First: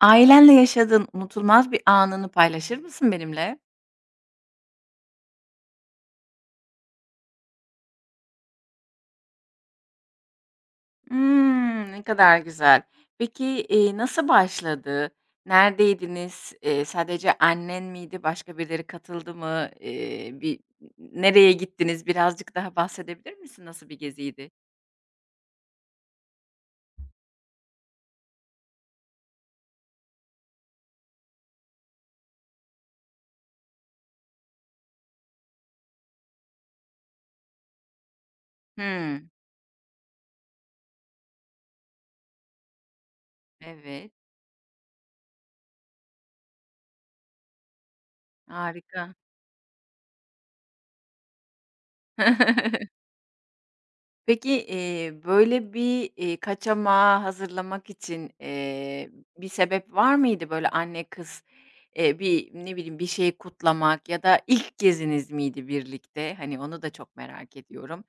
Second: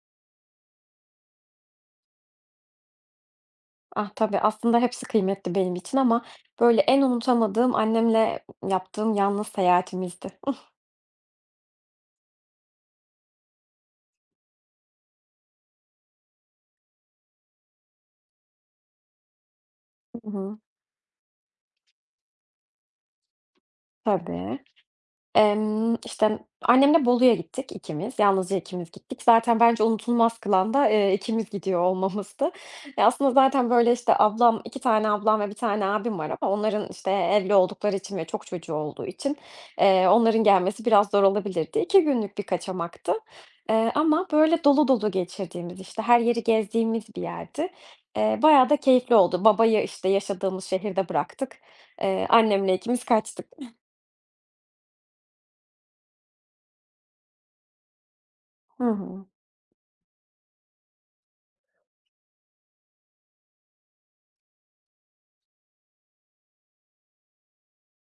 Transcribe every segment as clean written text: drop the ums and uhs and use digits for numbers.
Ailenle yaşadığın unutulmaz bir anını paylaşır mısın benimle? Ah, tabii, aslında hepsi kıymetli benim için ama, böyle, en unutamadığım annemle yaptığım yalnız seyahatimizdi. Hımm, ne kadar güzel. Peki, nasıl başladı? Neredeydiniz? Sadece annen miydi? Başka birileri katıldı mı? Hı hı. Bir Nereye gittiniz? Birazcık daha bahsedebilir misin? Nasıl bir geziydi? Tabii. İşte, annemle Bolu'ya gittik ikimiz, yalnızca ikimiz gittik. Zaten bence unutulmaz kılan da, ikimiz gidiyor olmamızdı. Ya, aslında zaten, böyle, işte, 2 tane ablam ve bir tane abim var ama onların, işte, evli oldukları için ve çok çocuğu olduğu Hımm, için, onların gelmesi biraz zor olabilirdi. 2 günlük bir kaçamaktı, evet, ama, böyle, dolu dolu geçirdiğimiz, işte, her yeri gezdiğimiz bir yerdi. Bayağı da harika. keyifli oldu. Babayı, işte, yaşadığımız şehirde bıraktık. Annemle ikimiz kaçtık. Peki, böyle bir kaçamağı hazırlamak için, Hı hı. bir sebep var mıydı? Böyle anne kız, bir, ne bileyim, bir şeyi kutlamak ya da ilk geziniz miydi birlikte? Hani, onu da çok merak ediyorum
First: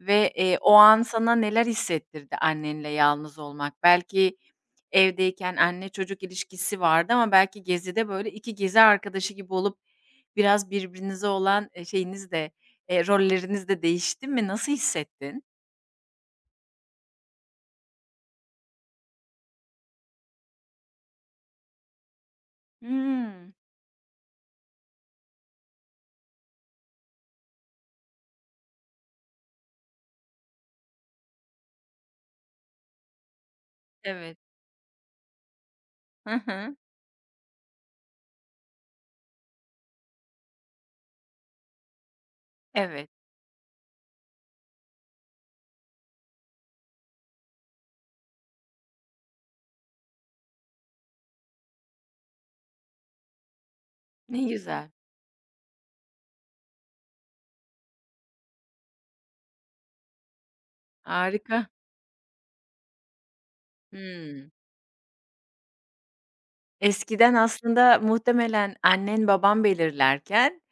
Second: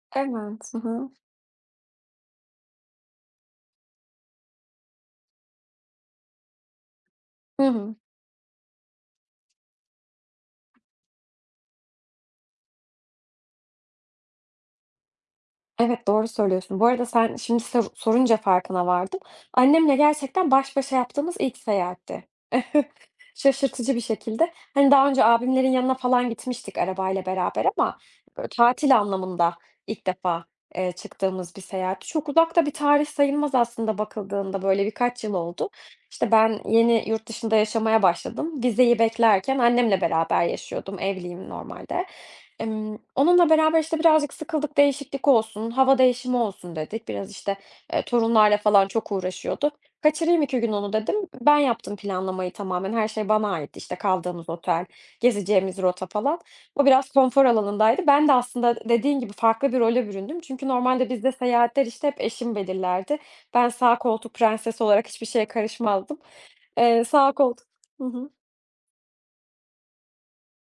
ve, Evet. o Hı an hı. sana neler hissettirdi annenle yalnız olmak? Belki evdeyken anne çocuk ilişkisi vardı ama belki Hı hı. gezide, böyle, 2 gezi arkadaşı gibi olup biraz birbirinize olan, şeyiniz de, rolleriniz de değişti mi? Nasıl hissettin? Evet, doğru söylüyorsun. Bu arada sen şimdi sorunca farkına vardım. Annemle gerçekten baş başa yaptığımız ilk seyahatti. Hımm. Şaşırtıcı bir şekilde. Hani, daha önce abimlerin yanına falan gitmiştik arabayla beraber ama, böyle, tatil anlamında ilk defa, çıktığımız bir seyahatti. Çok uzak da bir tarih sayılmaz aslında Evet. bakıldığında, böyle, birkaç yıl oldu. İşte, Hı ben hı. yeni yurt dışında yaşamaya başladım. Vizeyi beklerken annemle beraber yaşıyordum, evliyim normalde. Emm, Evet. onunla beraber, işte, birazcık sıkıldık, değişiklik olsun, hava değişimi olsun dedik. Biraz, işte, torunlarla falan çok uğraşıyordu. "Kaçırayım 2 gün onu." dedim. Ben yaptım planlamayı tamamen. Her şey bana aitti. İşte, Ne kaldığımız otel, güzel. gezeceğimiz rota falan. O biraz konfor alanındaydı. Ben de aslında dediğin gibi farklı bir role büründüm. Çünkü normalde bizde Harika. seyahatler, işte, hep eşim belirlerdi. Ben sağ koltuk Hımm. prensesi olarak hiçbir şeye karışmazdım. Sağ Eskiden koltuk. aslında Hı hı. muhtemelen annen baban belirlerken,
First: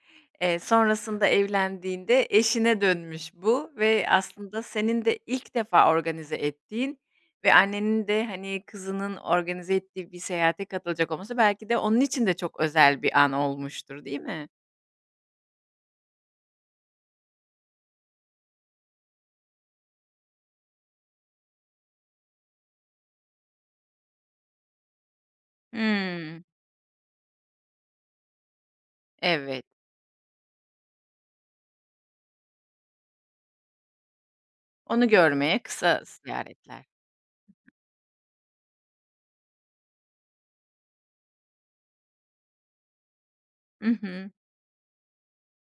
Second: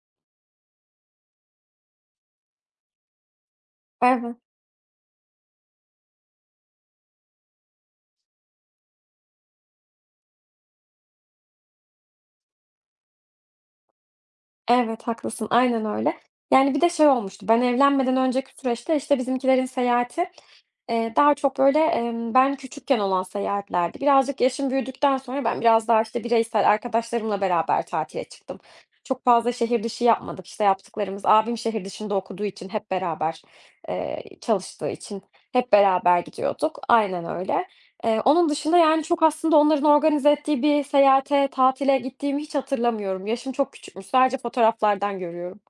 sonrasında evlendiğinde eşine dönmüş bu ve Evet. aslında senin de ilk defa organize ettiğin ve annenin de, hani, kızının organize ettiği bir seyahate katılacak olması belki de onun için de çok özel bir an olmuştur, değil mi? Evet, haklısın. Aynen öyle. Yani, bir de şey olmuştu, ben evlenmeden önceki süreçte, işte, bizimkilerin seyahati, daha çok, böyle, ben küçükken olan seyahatlerdi. Birazcık yaşım büyüdükten sonra ben biraz daha, işte, Hımm. bireysel arkadaşlarımla beraber tatile çıktım. Çok fazla Evet. şehir dışı yapmadık. İşte, yaptıklarımız abim şehir dışında okuduğu için hep beraber, çalıştığı Onu için görmeye hep kısa beraber gidiyorduk. ziyaretler. Aynen öyle. Onun dışında, yani, çok aslında onların organize ettiği bir seyahate, tatile gittiğimi hiç hatırlamıyorum. Yaşım çok Hı küçükmüş. hı. Sadece fotoğraflardan görüyorum.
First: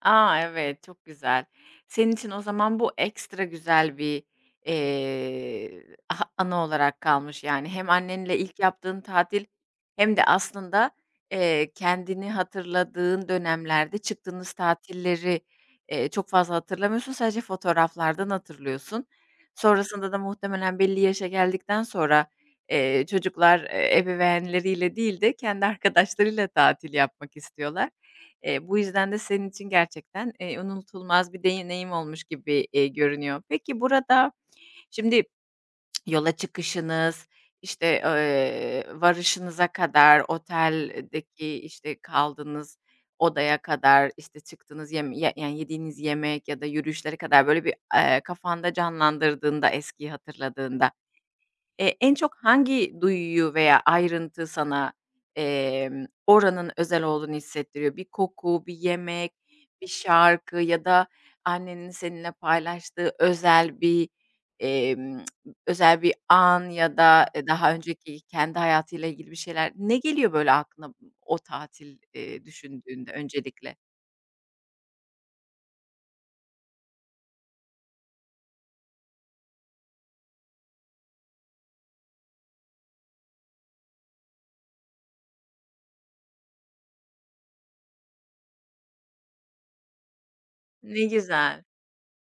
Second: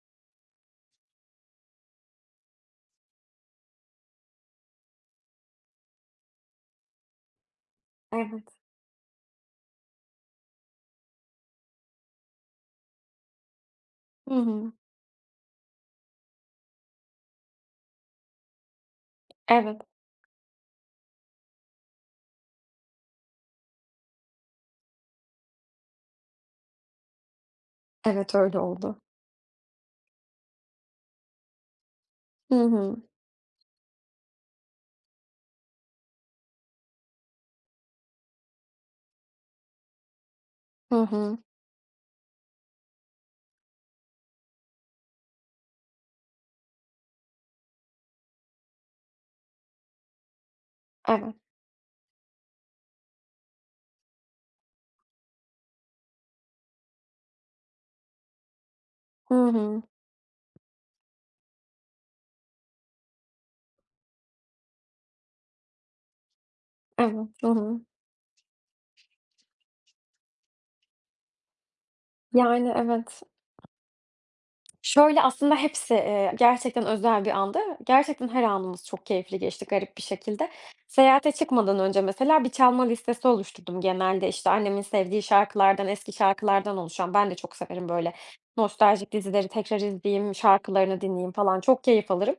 A, evet, çok güzel. Senin için o zaman bu ekstra güzel bir, eee, aha anı olarak kalmış. Yani hem annenle ilk Evet. yaptığın tatil hem de aslında, kendini hatırladığın dönemlerde Hı çıktığınız hı. tatilleri, çok fazla hatırlamıyorsun, sadece fotoğraflardan hatırlıyorsun. Evet. Sonrasında da muhtemelen belli yaşa geldikten sonra, çocuklar, ebeveynleriyle değil de kendi arkadaşlarıyla tatil yapmak istiyorlar. Evet, öyle Bu oldu. yüzden de senin için gerçekten, unutulmaz bir deneyim olmuş Hı gibi, hı. görünüyor. Peki burada şimdi yola çıkışınız, işte, varışınıza kadar, Hı hı. oteldeki, işte, kaldığınız odaya kadar, işte, çıktığınız yeme ya yani yediğiniz yemek ya da yürüyüşlere kadar böyle bir, kafanda canlandırdığında, eskiyi hatırladığında Evet. En çok hangi duyuyu veya ayrıntı sana, oranın özel olduğunu hissettiriyor? Bir koku, bir yemek, Hı hı. bir şarkı ya da annenin seninle paylaştığı emm, özel bir an ya da, Evet. Hı daha hı. önceki kendi hayatıyla ilgili bir şeyler. Ne geliyor böyle aklına o tatil, Yani, düşündüğünde evet. öncelikle? Şöyle, aslında hepsi, gerçekten özel bir andı. Gerçekten her anımız çok keyifli geçti garip bir şekilde. Seyahate çıkmadan önce mesela bir çalma listesi oluşturdum. Genelde, İşte annemin sevdiği şarkılardan, eski şarkılardan oluşan. Ben de çok severim böyle nostaljik dizileri tekrar izleyeyim, şarkılarını Ne dinleyeyim falan. güzel. Çok keyif alırım.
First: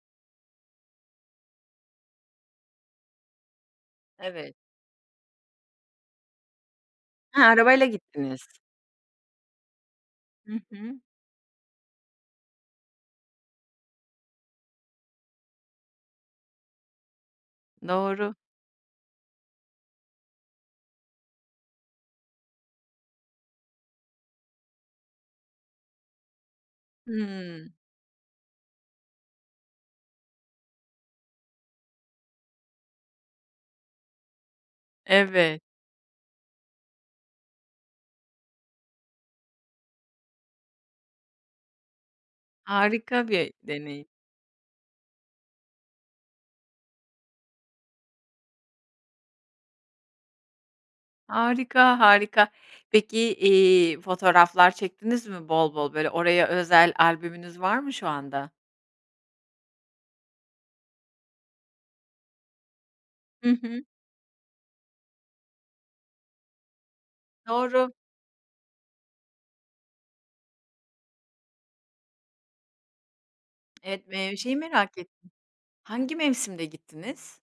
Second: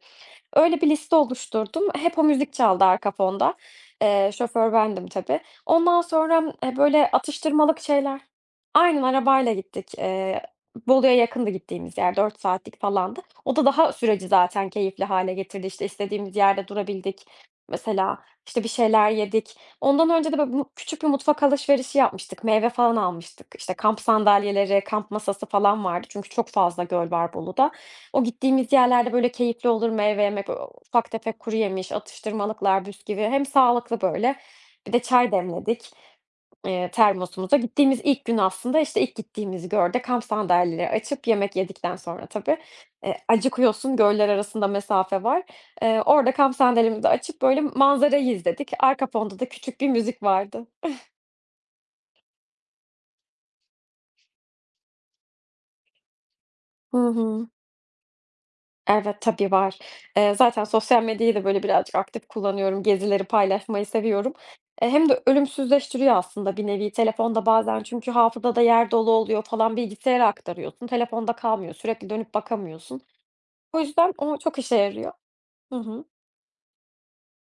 Öyle bir liste oluşturdum. Hep o müzik çaldı arka fonda. Eee, Evet. şoför bendim tabii. Ondan sonra, böyle Ha, atıştırmalık arabayla şeyler. gittiniz. Aynen, arabayla gittik. Hı hı. Bolu'ya yakındı gittiğimiz yer, 4 saatlik falandı. O da daha süreci zaten keyifli hale getirdi. İşte, istediğimiz yerde durabildik. Mesela, Doğru. işte, bir şeyler yedik. Ondan önce de böyle küçük bir mutfak alışverişi yapmıştık. Meyve falan almıştık. İşte, kamp sandalyeleri, kamp masası falan vardı çünkü çok fazla göl var Bolu'da. Hımm. O gittiğimiz yerlerde, böyle, keyifli olur meyve yemek, böyle, ufak tefek kuruyemiş, atıştırmalıklar, bisküvi hem sağlıklı, böyle, bir de çay Evet. demledik, termosumuza. Gittiğimiz ilk gün aslında, işte, ilk gittiğimiz gölde kamp sandalyeleri açıp yemek yedikten sonra tabii, Harika bir acıkıyorsun, deneyim. göller arasında mesafe var. Orada kamp sandalyemizi açıp, böyle, manzarayı izledik. Arka fonda da küçük bir müzik vardı. Harika, harika. Peki, fotoğraflar çektiniz mi bol bol? Böyle, oraya özel Hı hı. albümünüz var mı şu anda? Evet, tabii var. Zaten sosyal medyayı da böyle birazcık aktif kullanıyorum. Gezileri Hı hı. paylaşmayı seviyorum. E, hem de ölümsüzleştiriyor aslında bir nevi telefonda bazen Doğru. çünkü hafızada yer dolu oluyor falan bilgisayara aktarıyorsun. Telefonda kalmıyor. Sürekli dönüp bakamıyorsun. O Evet, yüzden o şeyi çok işe merak yarıyor. ettim. Hı hı. Hangi mevsimde gittiniz?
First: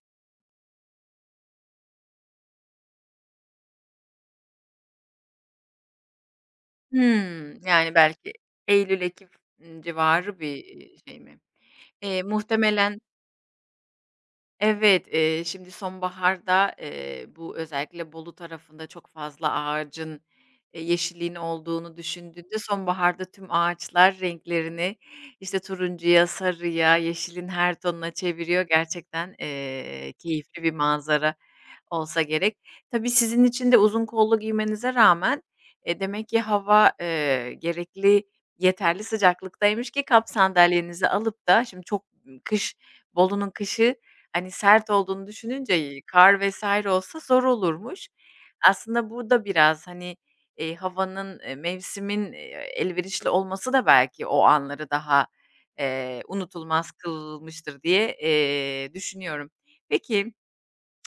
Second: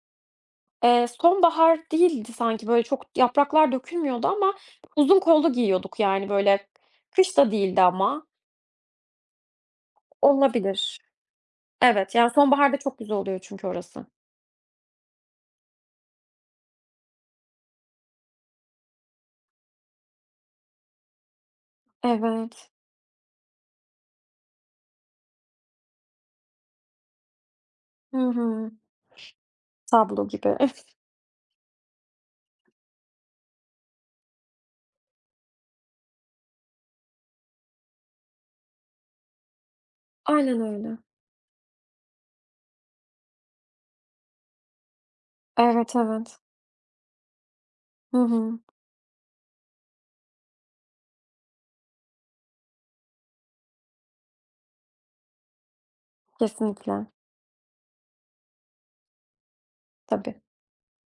Sonbahar değildi sanki böyle çok yapraklar dökülmüyordu ama uzun kollu giyiyorduk yani böyle. Kış da Hımm, değildi yani ama. belki eylül, ekim, civarı bir Olabilir. şey mi? Evet, yani sonbaharda çok Muhtemelen güzel oluyor çünkü orası. Evet, şimdi sonbaharda, bu özellikle Bolu tarafında çok fazla ağacın, yeşilliğin olduğunu düşündüğünde Evet. sonbaharda tüm ağaçlar renklerini, işte, turuncuya, sarıya, yeşilin her tonuna Hı çeviriyor. hı. Gerçekten, Tablo gibi. keyifli bir manzara olsa gerek. Tabii sizin için de uzun kollu giymenize rağmen, demek ki hava, yeterli sıcaklıktaymış ki kamp Aynen öyle. sandalyenizi alıp da şimdi çok kış Bolu'nun kışı hani, sert olduğunu Evet, düşününce, kar evet. vesaire olsa zor olurmuş. Hı hı. Aslında bu da biraz, hani, havanın, mevsimin, elverişli olması da belki o anları daha, unutulmaz Kesinlikle. kılmıştır diye, düşünüyorum. Peki Tabii.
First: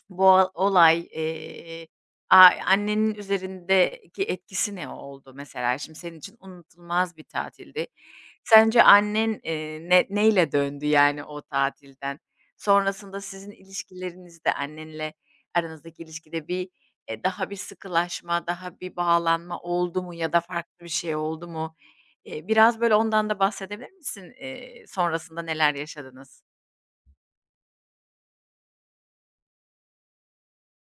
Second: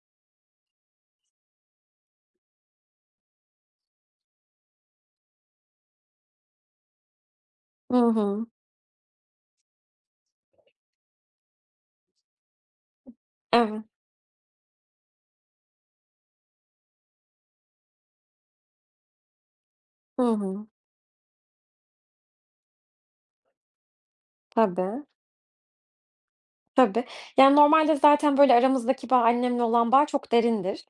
bu olay, a annenin üzerindeki etkisi ne oldu mesela? Şimdi senin için unutulmaz bir tatildi. Hı hı. Sence annen, ne neyle döndü yani o tatilden? Sonrasında sizin Evet. ilişkilerinizde annenle aranızdaki ilişkide bir, daha bir sıkılaşma, daha bir bağlanma oldu mu Hı ya da hı. farklı bir şey oldu mu? Biraz böyle ondan da bahsedebilir misin? Tabii, Sonrasında neler yaşadınız? tabii. Yani, normalde zaten, böyle, aramızdaki bağ annemle olan bağ çok derindir.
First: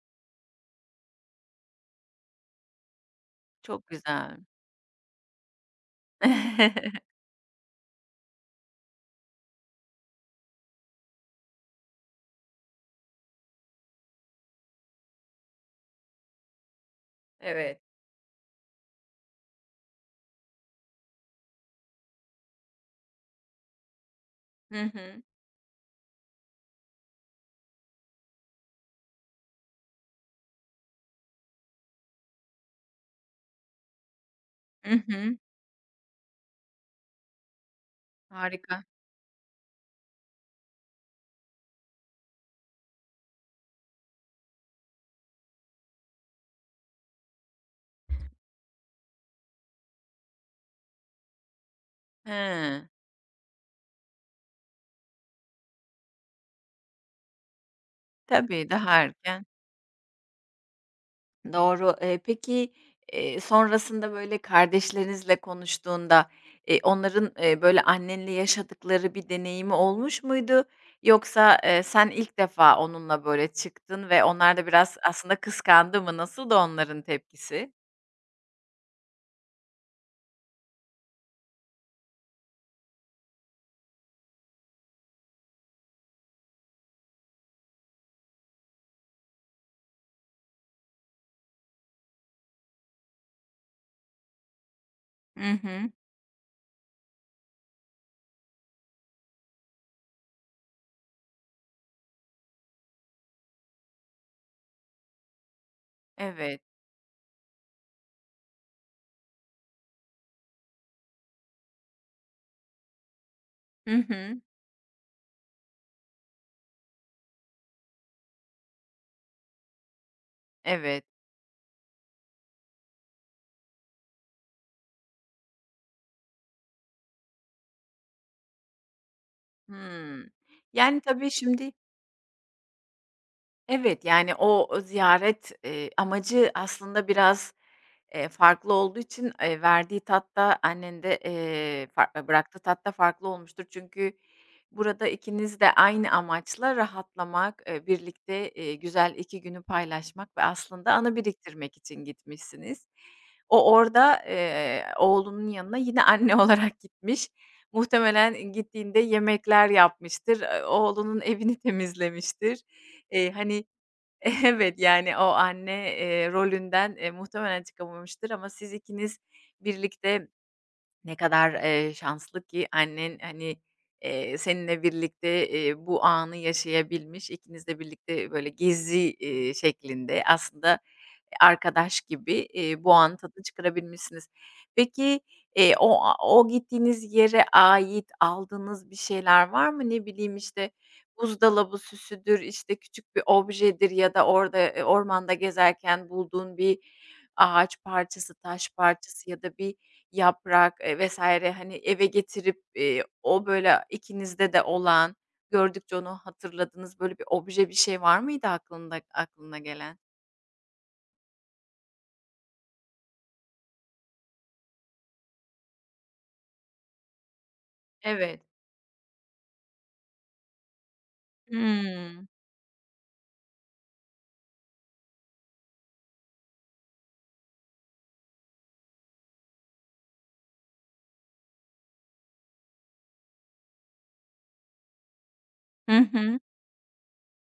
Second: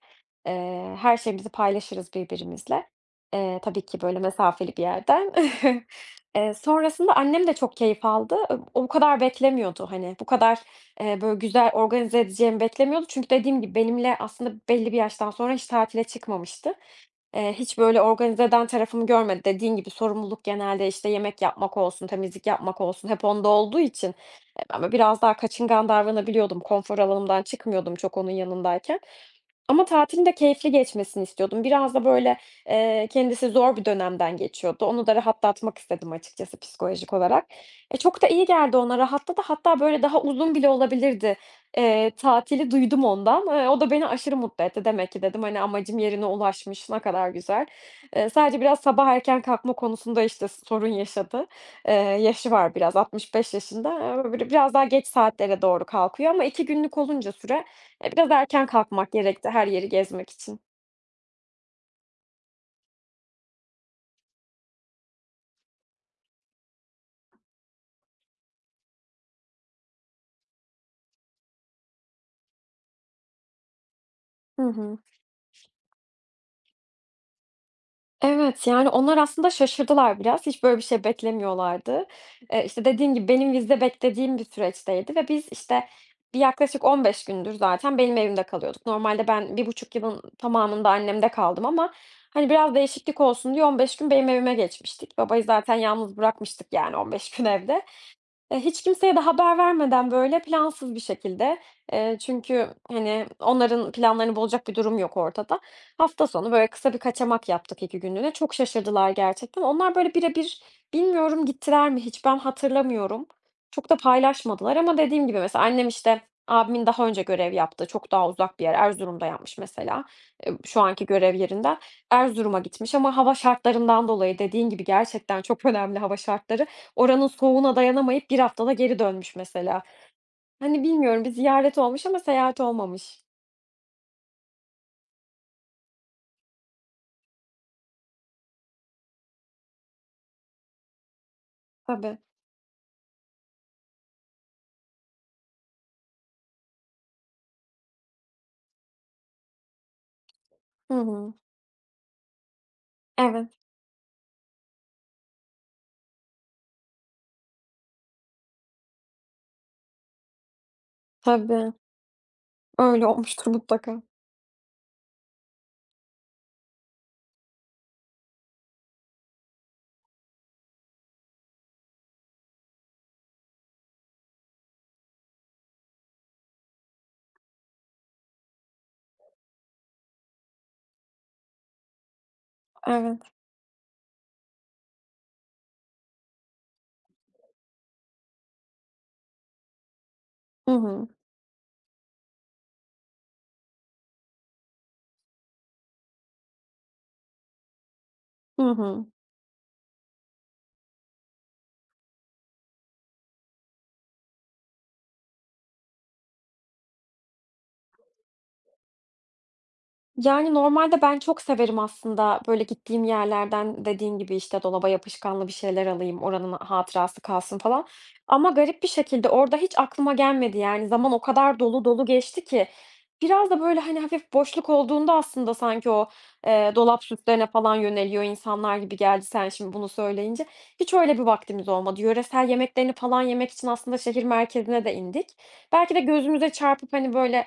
Her şeyimizi paylaşırız birbirimizle. Tabii Çok ki, böyle, güzel. mesafeli bir yerden. Eee, sonrasında annem de çok keyif aldı. O kadar beklemiyordu, hani, bu kadar, böyle, güzel organize edeceğimi beklemiyordu. Çünkü dediğim gibi benimle aslında belli bir yaştan sonra hiç tatile çıkmamıştı. Hiç Evet. böyle organize eden tarafımı görmedi. Dediğin gibi sorumluluk genelde, işte, yemek yapmak olsun, temizlik yapmak olsun hep onda olduğu için, Hı ben böyle hı. biraz daha kaçıngan davranabiliyordum. Konfor alanımdan çıkmıyordum çok onun yanındayken. Ama tatilin de keyifli geçmesini istiyordum. Biraz da böyle, kendisi zor bir dönemden geçiyordu. Hı Onu da hı. rahatlatmak istedim açıkçası psikolojik olarak. E, çok da iyi geldi Harika. ona, rahatladı. Hatta böyle daha uzun bile olabilirdi, tatili duydum ondan. O da beni aşırı mutlu etti. Demek ki dedim, hani, amacım yerine ulaşmış, ne kadar güzel. Sadece biraz sabah erken kalkma konusunda, işte, sorun yaşadı. Yaşı var He. biraz, 65 yaşında. Böyle biraz daha geç saatlere doğru kalkıyor ama 2 günlük olunca süre biraz erken Tabii, daha kalkmak erken. gerekti her yeri gezmek için. Doğru. Peki, sonrasında, böyle, kardeşlerinizle konuştuğunda, onların, böyle, annenle yaşadıkları bir deneyimi olmuş muydu? Yoksa, sen ilk defa onunla, böyle, çıktın ve onlar Hı da biraz hı. aslında kıskandı mı? Nasıldı onların tepkisi? Evet, yani onlar aslında şaşırdılar biraz. Hiç böyle bir şey beklemiyorlardı. İşte, dediğim gibi benim vize beklediğim bir süreçteydi ve biz, işte, yaklaşık 15 gündür zaten benim evimde kalıyorduk. Normalde ben bir buçuk yılın tamamında annemde kaldım ama, hani, biraz değişiklik olsun diye 15 gün benim evime geçmiştik. Hı Babayı zaten hı. yalnız bırakmıştık yani 15 gün evde. Hiç kimseye de haber vermeden, böyle, plansız bir şekilde, çünkü, hani, onların planlarını bozacak bir durum yok ortada. Hafta sonu, Evet. böyle, kısa bir kaçamak yaptık 2 günlüğüne. Çok şaşırdılar gerçekten. Onlar, böyle, bire bir bilmiyorum gittiler mi hiç, ben hatırlamıyorum. Çok Hı da hı. paylaşmadılar ama dediğim gibi mesela annem, işte, abimin daha önce görev yaptığı çok daha uzak bir yer, Erzurum'da yapmış mesela, şu Evet. anki görev yerinde Erzurum'a gitmiş ama hava şartlarından dolayı dediğin gibi gerçekten çok önemli hava şartları. Oranın soğuğuna dayanamayıp bir haftada geri dönmüş mesela. Hımm. Hani, Yani, bilmiyorum, tabii bir şimdi ziyaret olmuş ama seyahat olmamış. Evet, yani, o ziyaret, amacı aslında biraz farklı olduğu için, verdiği tat da annenin de, Tabii. fa bıraktığı tat da farklı olmuştur. Çünkü burada ikiniz de aynı amaçla rahatlamak, birlikte, güzel 2 günü paylaşmak ve aslında Hı anı hı. biriktirmek için gitmişsiniz. Evet. O orada, oğlunun yanına yine anne olarak gitmiş. Muhtemelen gittiğinde yemekler yapmıştır, oğlunun evini Tabii. temizlemiştir. Öyle Eee, olmuştur hani, mutlaka. Evet, yani o anne, rolünden, muhtemelen çıkamamıştır ama siz ikiniz birlikte ne kadar, şanslı ki annen, hani, seninle birlikte, bu anı yaşayabilmiş. İkiniz de birlikte böyle gizli şeklinde aslında arkadaş gibi, bu anın Evet. tadını çıkarabilmişsiniz. Peki, o gittiğiniz yere ait aldığınız bir şeyler var mı? Ne bileyim, işte, Hı hı. buzdolabı süsüdür, işte, küçük bir objedir ya da orada, ormanda gezerken bulduğun bir ağaç parçası, taş Hı hı. parçası ya da bir, yaprak, vs. hani, eve getirip, o böyle ikinizde de olan, gördükçe onu hatırladığınız böyle bir obje, bir şey var mıydı aklına gelen? Yani, normalde ben çok severim aslında, böyle, gittiğim yerlerden dediğin gibi, işte, dolaba yapışkanlı bir şeyler alayım, oranın hatırası kalsın falan Evet. ama garip bir şekilde orada hiç aklıma gelmedi. Yani, zaman o kadar dolu dolu Hımm. geçti ki biraz da, böyle, hani, hafif boşluk olduğunda aslında sanki o, dolap süslerine falan yöneliyor insanlar gibi geldi sen şimdi bunu söyleyince. Hiç öyle bir vaktimiz olmadı. Yöresel yemeklerini falan yemek için aslında şehir merkezine de indik. Belki Hı de hı. gözümüze çarpıp, hani, böyle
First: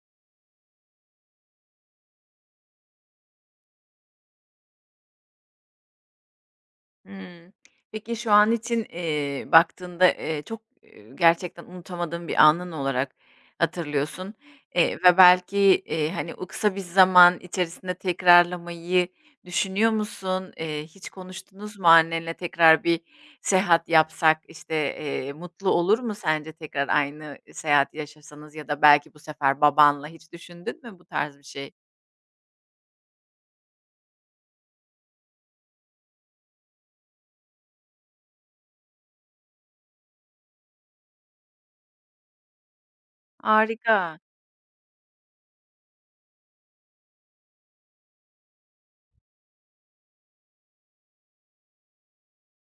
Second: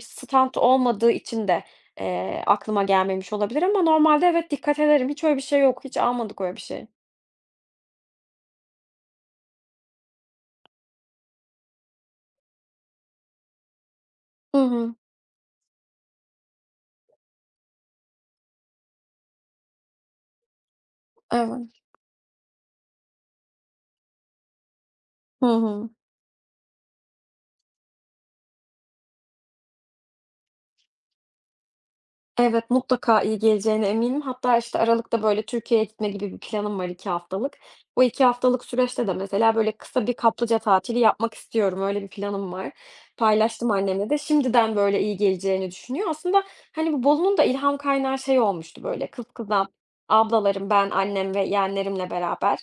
stand olmadığı için de, aklıma gelmemiş olabilir ama normalde evet, dikkat ederim. Hiç öyle bir şey yok. Hiç almadık öyle bir şey. Hımm. Peki şu an için, baktığında, çok, gerçekten unutamadığın bir anın olarak hatırlıyorsun, Hı hı. Ve belki, hani, o kısa bir zaman içerisinde tekrarlamayı düşünüyor musun? Hiç konuştunuz Evet. mu annenle tekrar bir seyahat yapsak, işte, Hı mutlu hı. olur mu sence tekrar aynı seyahati yaşasanız ya da belki bu sefer babanla hiç düşündün mü bu tarz bir şey? Evet, mutlaka iyi geleceğine eminim. Hatta, işte, aralıkta, böyle, Türkiye'ye gitme gibi bir planım var 2 haftalık. Bu 2 haftalık süreçte de mesela, böyle, kısa bir kaplıca tatili yapmak istiyorum. Öyle bir planım var. Paylaştım annemle Harika. de. Şimdiden, böyle, iyi geleceğini düşünüyor. Aslında, hani, bu Bolu'nun da ilham kaynağı şey olmuştu, böyle, kız kıza ablalarım, ben, annem ve yeğenlerimle beraber,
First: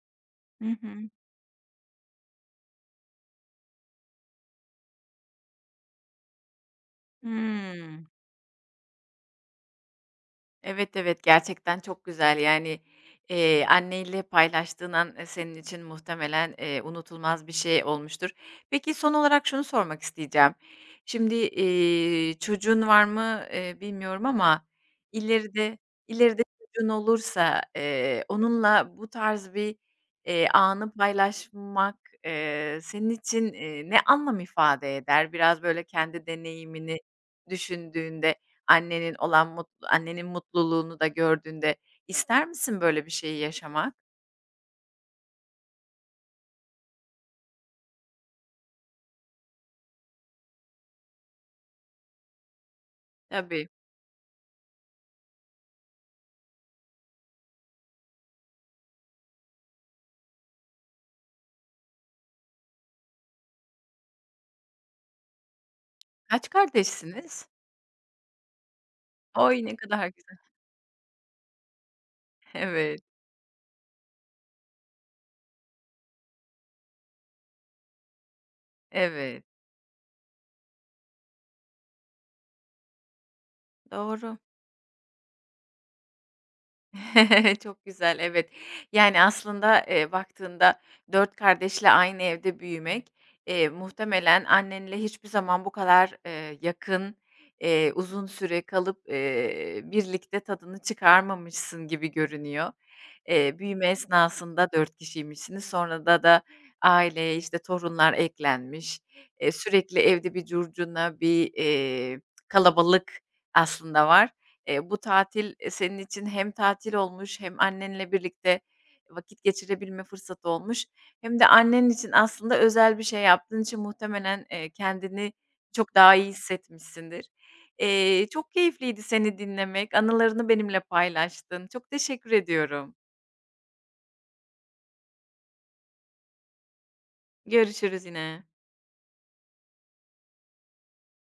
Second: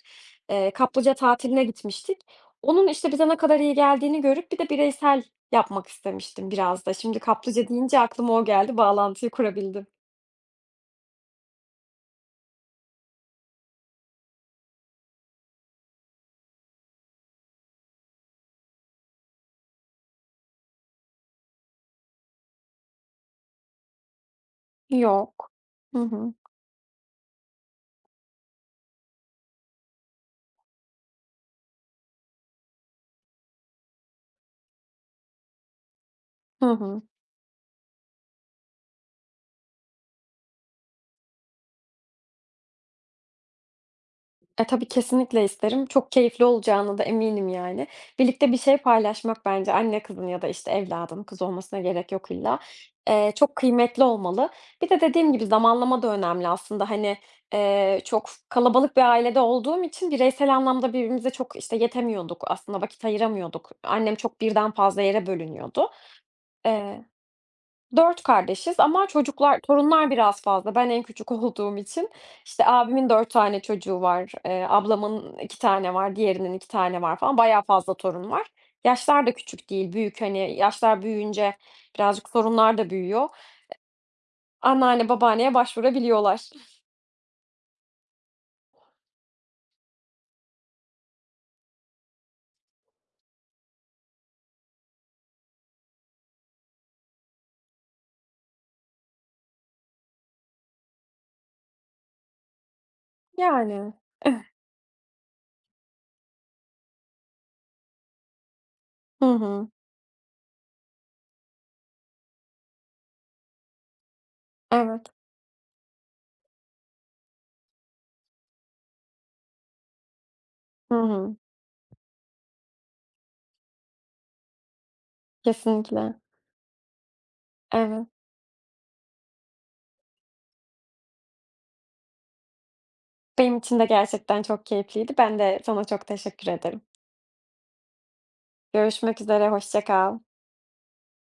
Hı hı. kaplıca tatiline gitmiştik. Onun, işte, bize ne kadar iyi geldiğini görüp bir de bireysel yapmak istemiştim biraz da. Şimdi kaplıca deyince Hıı. aklıma o geldi, bağlantıyı kurabildim. Evet, evet, gerçekten çok güzel. Yani, annenle paylaştığın an, senin için muhtemelen, unutulmaz bir şey olmuştur. Peki, son olarak şunu sormak isteyeceğim. Şimdi, çocuğun var mı, bilmiyorum ama Yok. ileride Hı hı. ileride çocuğun olursa, onunla bu tarz bir, anı paylaşmak, senin için, ne anlam ifade eder? Biraz böyle kendi Hı deneyimini hı. düşündüğünde Annenin mutluluğunu da gördüğünde ister misin böyle bir şeyi yaşamak? E, tabii kesinlikle isterim. Çok keyifli olacağına da eminim yani. Birlikte bir şey paylaşmak bence anne kızın ya da, işte, evladın, kız olmasına gerek yok illa, çok Tabii. kıymetli olmalı. Bir de dediğim gibi zamanlama da önemli aslında. Hani, çok kalabalık bir ailede olduğum için bireysel anlamda birbirimize çok, işte, yetemiyorduk aslında, vakit ayıramıyorduk. Annem çok birden fazla yere bölünüyordu. Kaç Eee, kardeşsiniz? 4 kardeşiz ama çocuklar Oy, ne kadar torunlar güzel. biraz fazla. Ben en küçük olduğum için, işte, Evet, abimin 4 tane çocuğu var, ablamın 2 tane var, diğerinin 2 tane var falan. Bayağı fazla torun var. Yaşlar da evet. küçük değil, büyük. Hani, yaşlar büyüyünce birazcık sorunlar da büyüyor. Doğru. Anneanne, babaanneye başvurabiliyorlar. Çok güzel, evet. Yani, aslında, baktığında 4 kardeşle aynı evde büyümek, muhtemelen annenle hiçbir zaman bu kadar, yakın, uzun süre kalıp, birlikte tadını çıkarmamışsın gibi görünüyor. Büyüme Yani. esnasında 4 kişiymişsiniz. Sonrada da aileye, işte, torunlar eklenmiş. Hı hı. Sürekli evde bir curcuna, bir, kalabalık aslında var. Bu Evet. tatil, senin için hem tatil olmuş hem annenle birlikte vakit geçirebilme fırsatı olmuş Hı hı. hem de annen için aslında özel bir şey yaptığın için muhtemelen, kendini çok daha Kesinlikle. iyi hissetmişsindir. Evet. Çok keyifliydi seni dinlemek, anılarını benimle paylaştın. Çok teşekkür ediyorum. Benim için de gerçekten çok keyifliydi. Ben de sana çok teşekkür ederim. Görüşürüz yine. Görüşmek üzere, hoşça kal.